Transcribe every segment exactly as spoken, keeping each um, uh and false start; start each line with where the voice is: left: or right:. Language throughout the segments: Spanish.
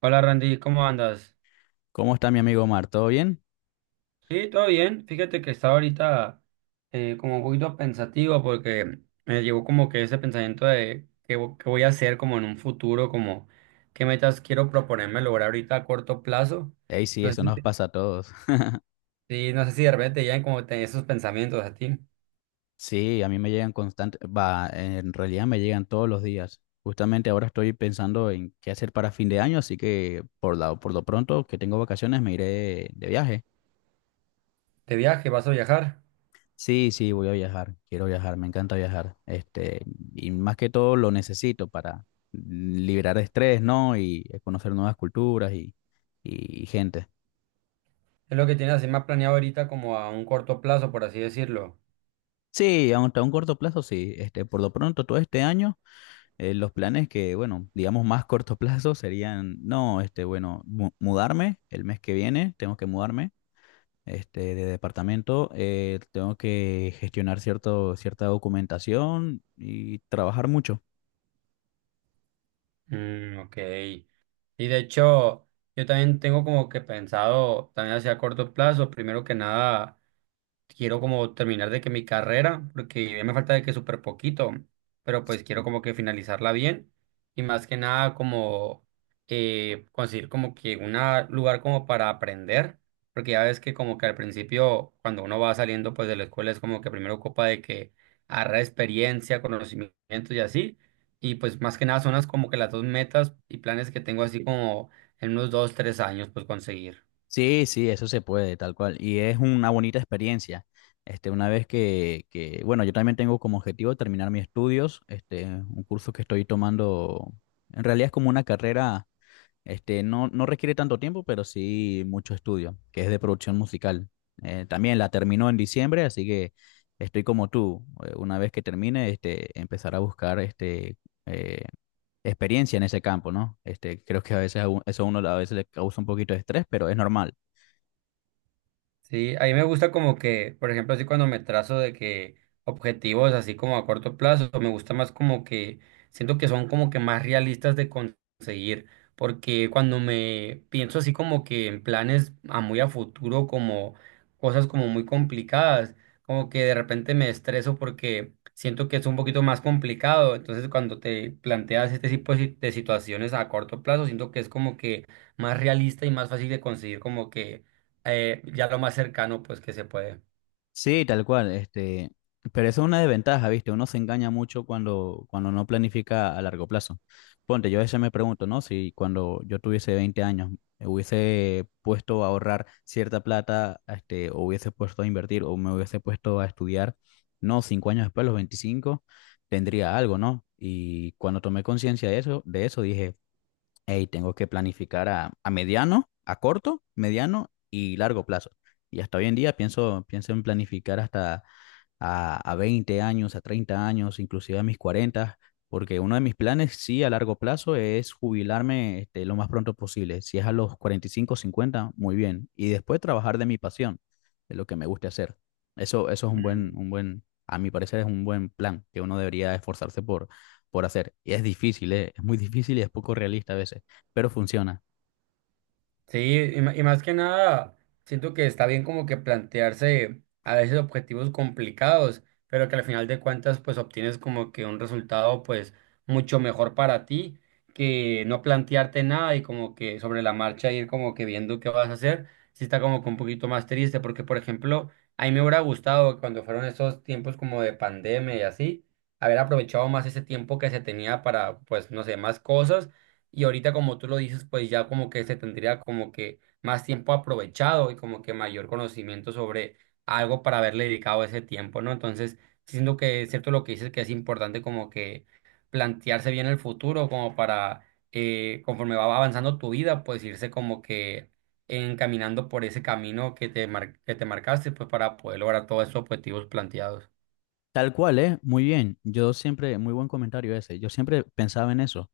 right: Hola Randy, ¿cómo andas?
left: ¿Cómo está mi amigo Omar? ¿Todo bien?
right: Sí, todo bien. Fíjate que estaba ahorita eh, como un poquito pensativo porque me llegó como que ese pensamiento de qué, vo- qué voy a hacer como en un futuro, como qué metas quiero proponerme lograr ahorita a corto plazo.
left: Ey, sí,
right: No sé
left: eso
right: si,
left: nos
right: te-
left: pasa a todos.
right: sí, no sé si de repente te llegan como te- esos pensamientos a ti.
left: Sí, a mí me llegan constante, va, en realidad me llegan todos los días. Justamente ahora estoy pensando en qué hacer para fin de año, así que por la, por lo pronto que tengo vacaciones me iré de viaje.
right: De viaje, vas a viajar.
left: Sí, sí, voy a viajar, quiero viajar, me encanta viajar. Este, y más que todo lo necesito para liberar estrés, ¿no? Y conocer nuevas culturas y, y gente.
right: Es lo que tienes así más planeado ahorita como a un corto plazo, por así decirlo.
left: Sí, aunque a un corto plazo, sí. Este, por lo pronto todo este año. Eh, los planes que, bueno, digamos más corto plazo serían, no, este, bueno, mu- mudarme el mes que viene, tengo que mudarme, este, de departamento, eh, tengo que gestionar cierto, cierta documentación y trabajar mucho.
right: Mm, ok. Y de hecho, yo también tengo como que pensado, también hacia corto plazo, primero que nada quiero como terminar de que mi carrera, porque ya me falta de que súper poquito, pero pues quiero como que finalizarla bien y más que nada como eh, conseguir como que un lugar como para aprender, porque ya ves que como que al principio cuando uno va saliendo pues de la escuela es como que primero ocupa de que agarrar experiencia, conocimientos y así, y pues más que nada son las como que las dos metas y planes que tengo así como en unos dos, tres años pues conseguir.
left: Sí, sí, eso se puede, tal cual. Y es una bonita experiencia. Este, una vez que, que, bueno, yo también tengo como objetivo terminar mis estudios, este, un curso que estoy tomando, en realidad es como una carrera. Este, no, no requiere tanto tiempo, pero sí mucho estudio, que es de producción musical. Eh, también la terminó en diciembre, así que estoy como tú. eh, Una vez que termine, este, empezar a buscar este, eh, experiencia en ese campo, ¿no? Este, creo que a veces a u- eso a uno a veces le causa un poquito de estrés, pero es normal.
right: Sí, a mí me gusta como que, por ejemplo, así cuando me trazo de que objetivos así como a corto plazo, me gusta más como que siento que son como que más realistas de conseguir, porque cuando me pienso así como que en planes a muy a futuro, como cosas como muy complicadas, como que de repente me estreso porque siento que es un poquito más complicado, entonces cuando te planteas este tipo de si- de situaciones a corto plazo, siento que es como que más realista y más fácil de conseguir como que eh, ya lo más cercano pues que se puede.
left: Sí, tal cual, este, pero eso es una desventaja, ¿viste? Uno se engaña mucho cuando, cuando no planifica a largo plazo. Ponte, yo a veces me pregunto, ¿no? Si cuando yo tuviese veinte años me hubiese puesto a ahorrar cierta plata, este, o hubiese puesto a invertir, o me hubiese puesto a estudiar, no, cinco años después, a los veinticinco, tendría algo, ¿no? Y cuando tomé conciencia de eso, de eso dije, hey, tengo que planificar a, a mediano, a corto, mediano y largo plazo. Y hasta hoy en día pienso, pienso en planificar hasta a, a veinte años, a treinta años, inclusive a mis cuarenta, porque uno de mis planes, sí, a largo plazo es jubilarme este, lo más pronto posible. Si es a los cuarenta y cinco cincuenta muy bien. Y después trabajar de mi pasión, de lo que me guste hacer. Eso, eso es un buen,
right: Mm.
left: un buen, a mi parecer es un buen plan que uno debería esforzarse por, por hacer. Y es difícil, ¿eh? Es muy difícil y es poco realista a veces, pero funciona.
right: Sí, y, ma- y más que nada, siento que está bien como que plantearse a veces objetivos complicados, pero que al final de cuentas pues obtienes como que un resultado pues mucho mejor para ti que no plantearte nada y como que sobre la marcha ir como que viendo qué vas a hacer, sí está como que un poquito más triste, porque por ejemplo, a mí me hubiera gustado cuando fueron esos tiempos como de pandemia y así, haber aprovechado más ese tiempo que se tenía para pues no sé, más cosas y ahorita, como tú lo dices, pues ya como que se tendría como que más tiempo aprovechado y como que mayor conocimiento sobre algo para haberle dedicado ese tiempo, ¿no? Entonces, siento que es cierto lo que dices, que es importante como que plantearse bien el futuro, como para, eh, conforme va avanzando tu vida, pues irse como que encaminando por ese camino que te mar- que te marcaste, pues para poder lograr todos esos objetivos planteados.
left: Tal cual, ¿eh? Muy bien. Yo siempre, muy buen comentario ese. Yo siempre pensaba en eso,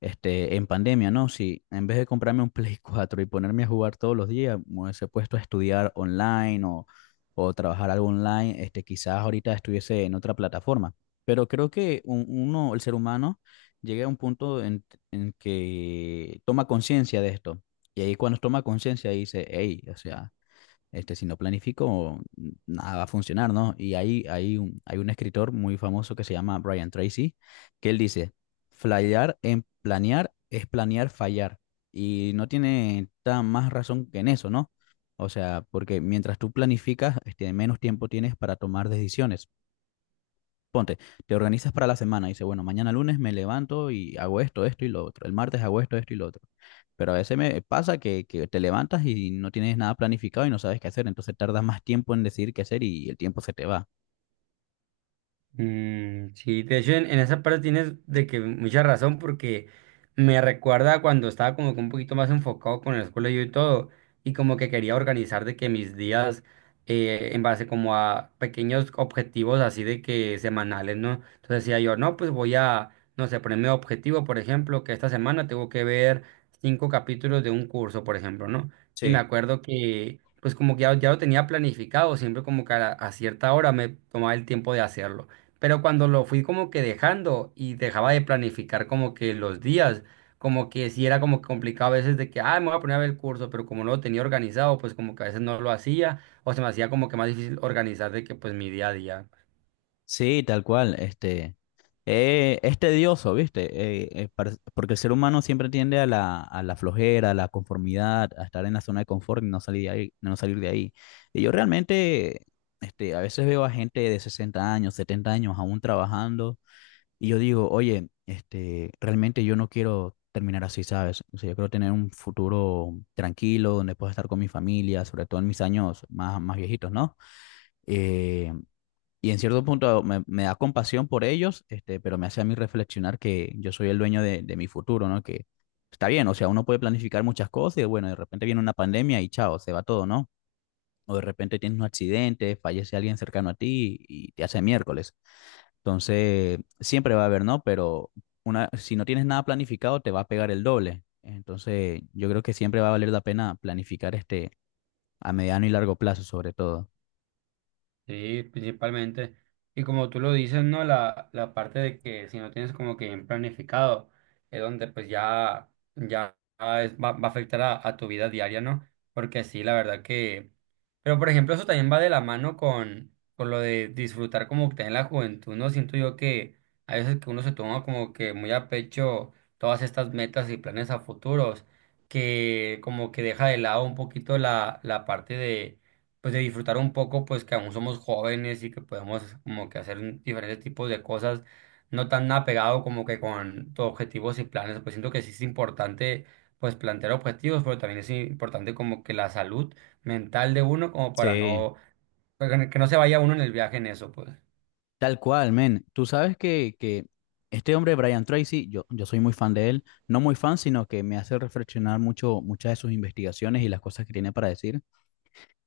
left: este, en pandemia, ¿no? Si en vez de comprarme un Play cuatro y ponerme a jugar todos los días, me hubiese puesto a estudiar online o, o trabajar algo online, este, quizás ahorita estuviese en otra plataforma. Pero creo que un- uno, el ser humano, llega a un punto en, en que toma conciencia de esto. Y ahí cuando toma conciencia dice, hey, o sea... Este, si no planifico, nada va a funcionar, ¿no? Y ahí hay un, hay un escritor muy famoso que se llama Brian Tracy, que él dice, fallar en planear es planear fallar. Y no tiene tan más razón que en eso, ¿no? O sea, porque mientras tú planificas, este, menos tiempo tienes para tomar decisiones. Ponte, te organizas para la semana, dice, bueno, mañana lunes me levanto y hago esto, esto y lo otro, el martes hago esto, esto y lo otro. Pero a veces me pasa que, que te levantas y no tienes nada planificado y no sabes qué hacer, entonces tardas más tiempo en decidir qué hacer y el tiempo se te va.
right: Mm, sí, de hecho en, en esa parte tienes de que mucha razón porque me recuerda cuando estaba como que un poquito más enfocado con la escuela yo y todo y como que quería organizar de que mis días eh, en base como a pequeños objetivos así de que semanales, ¿no? Entonces decía yo, no, pues voy a, no sé, ponerme objetivo, por ejemplo, que esta semana tengo que ver cinco capítulos de un curso, por ejemplo, ¿no? Y me
left: Sí,
right: acuerdo que pues como que ya, ya lo tenía planificado, siempre como que a a cierta hora me tomaba el tiempo de hacerlo. Pero cuando lo fui como que dejando y dejaba de planificar como que los días, como que sí era como que complicado a veces de que, ah, me voy a poner a ver el curso, pero como no lo tenía organizado, pues como que a veces no lo hacía o se me hacía como que más difícil organizar de que pues mi día a día.
left: sí, tal cual. Este, eh, es tedioso, ¿viste? Eh, eh, par- porque el ser humano siempre tiende a la, a la flojera, a la conformidad, a estar en la zona de confort y no salir de ahí, no salir de ahí. Y yo realmente, este, a veces veo a gente de sesenta años, setenta años aún trabajando y yo digo, oye, este, realmente yo no quiero terminar así, ¿sabes? O sea, yo quiero tener un futuro tranquilo donde pueda estar con mi familia, sobre todo en mis años más, más viejitos, ¿no? Eh, y en cierto punto me, me da compasión por ellos, este, pero me hace a mí reflexionar que yo soy el dueño de, de mi futuro, ¿no? Que está bien, o sea, uno puede planificar muchas cosas y bueno, de repente viene una pandemia y chao, se va todo, ¿no? O de repente tienes un accidente, fallece alguien cercano a ti y te hace miércoles. Entonces, siempre va a haber, ¿no? Pero una, si no tienes nada planificado, te va a pegar el doble. Entonces, yo creo que siempre va a valer la pena planificar este a mediano y largo plazo, sobre todo.
right: Sí, principalmente. Y como tú lo dices, ¿no? La, la parte de que si no tienes como que bien planificado, es donde pues ya, ya es- va, va a afectar a, a tu vida diaria, ¿no? Porque sí, la verdad que... Pero por ejemplo, eso también va de la mano con, con lo de disfrutar como que en la juventud, ¿no? Siento yo que a veces que uno se toma como que muy a pecho todas estas metas y planes a futuros, que como que deja de lado un poquito la, la parte de pues de disfrutar un poco, pues que aún somos jóvenes y que podemos como que hacer un- diferentes tipos de cosas, no tan apegado como que con tus objetivos y planes, pues siento que sí es importante pues plantear objetivos, pero también es importante como que la salud mental de uno como para
left: Sí.
right: no, para que no se vaya uno en el viaje en eso, pues.
left: Tal cual, men. Tú sabes que, que este hombre, Brian Tracy, yo, yo soy muy fan de él. No muy fan, sino que me hace reflexionar mucho muchas de sus investigaciones y las cosas que tiene para decir.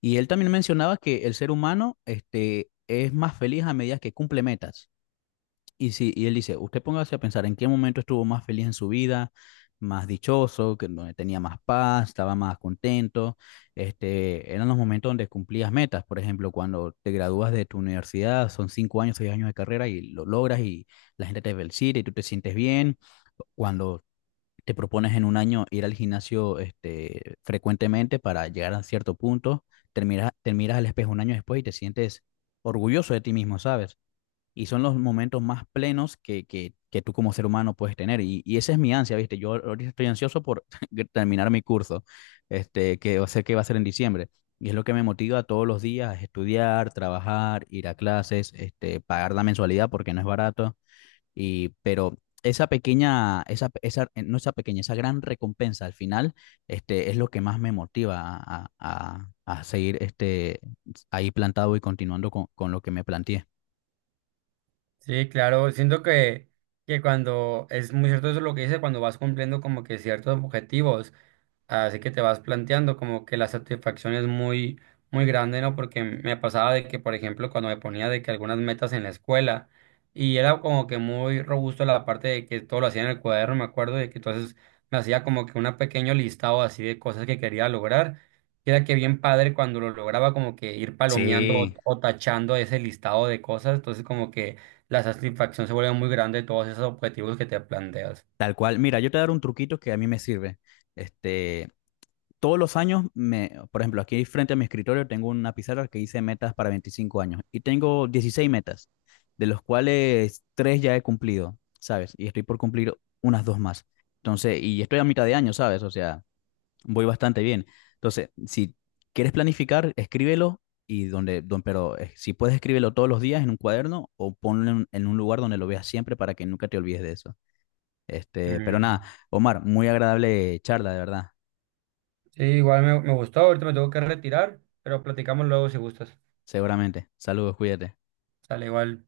left: Y él también mencionaba que el ser humano, este, es más feliz a medida que cumple metas. Y sí, y él dice, usted póngase a pensar en qué momento estuvo más feliz en su vida, más dichoso, que donde tenía más paz, estaba más contento. Este, eran los momentos donde cumplías metas. Por ejemplo, cuando te gradúas de tu universidad, son cinco años, seis años de carrera y lo logras y la gente te felicita y tú te sientes bien. Cuando te propones en un año ir al gimnasio, este, frecuentemente para llegar a cierto punto, te miras, te miras al espejo un año después y te sientes orgulloso de ti mismo, ¿sabes? Y son los momentos más plenos que, que, que tú como ser humano puedes tener. Y, y esa es mi ansia, ¿viste? Yo ahorita estoy ansioso por terminar mi curso, este, que va a ser, que va a ser en diciembre. Y es lo que me motiva todos los días, es estudiar, trabajar, ir a clases, este, pagar la mensualidad porque no es barato. Y, pero esa pequeña, esa, esa, eh, no esa pequeña, esa gran recompensa al final, este, es lo que más me motiva a, a, a seguir este, ahí plantado y continuando con, con lo que me planteé.
right: Sí, claro, siento que, que cuando es muy cierto eso lo que dice, cuando vas cumpliendo como que ciertos objetivos. Así que te vas planteando como que la satisfacción es muy, muy grande, ¿no? Porque me pasaba de que, por ejemplo, cuando me ponía de que algunas metas en la escuela, y era como que muy robusto la parte de que todo lo hacía en el cuaderno, me acuerdo de que entonces me hacía como que un pequeño listado así de cosas que quería lograr. Y era que bien padre cuando lo lograba como que ir palomeando o,
left: Sí,
right: o tachando ese listado de cosas, entonces como que la satisfacción se vuelve muy grande de todos esos objetivos que te planteas.
left: tal cual. Mira, yo te daré un truquito que a mí me sirve. Este, todos los años, me, por ejemplo, aquí frente a mi escritorio tengo una pizarra que hice metas para veinticinco años y tengo dieciséis metas, de los cuales tres ya he cumplido, ¿sabes? Y estoy por cumplir unas dos más. Entonces, y estoy a mitad de año, ¿sabes? O sea, voy bastante bien. Entonces, si quieres planificar, escríbelo y donde, don, pero eh, si puedes escríbelo todos los días en un cuaderno o ponlo en en un lugar donde lo veas siempre para que nunca te olvides de eso. Este, pero nada,
right: Ujú.
left: Omar, muy agradable charla, de verdad.
right: Sí, igual me, me gustó, ahorita me tengo que retirar, pero platicamos luego si gustas.
left: Seguramente. Saludos, cuídate.
right: Sale igual.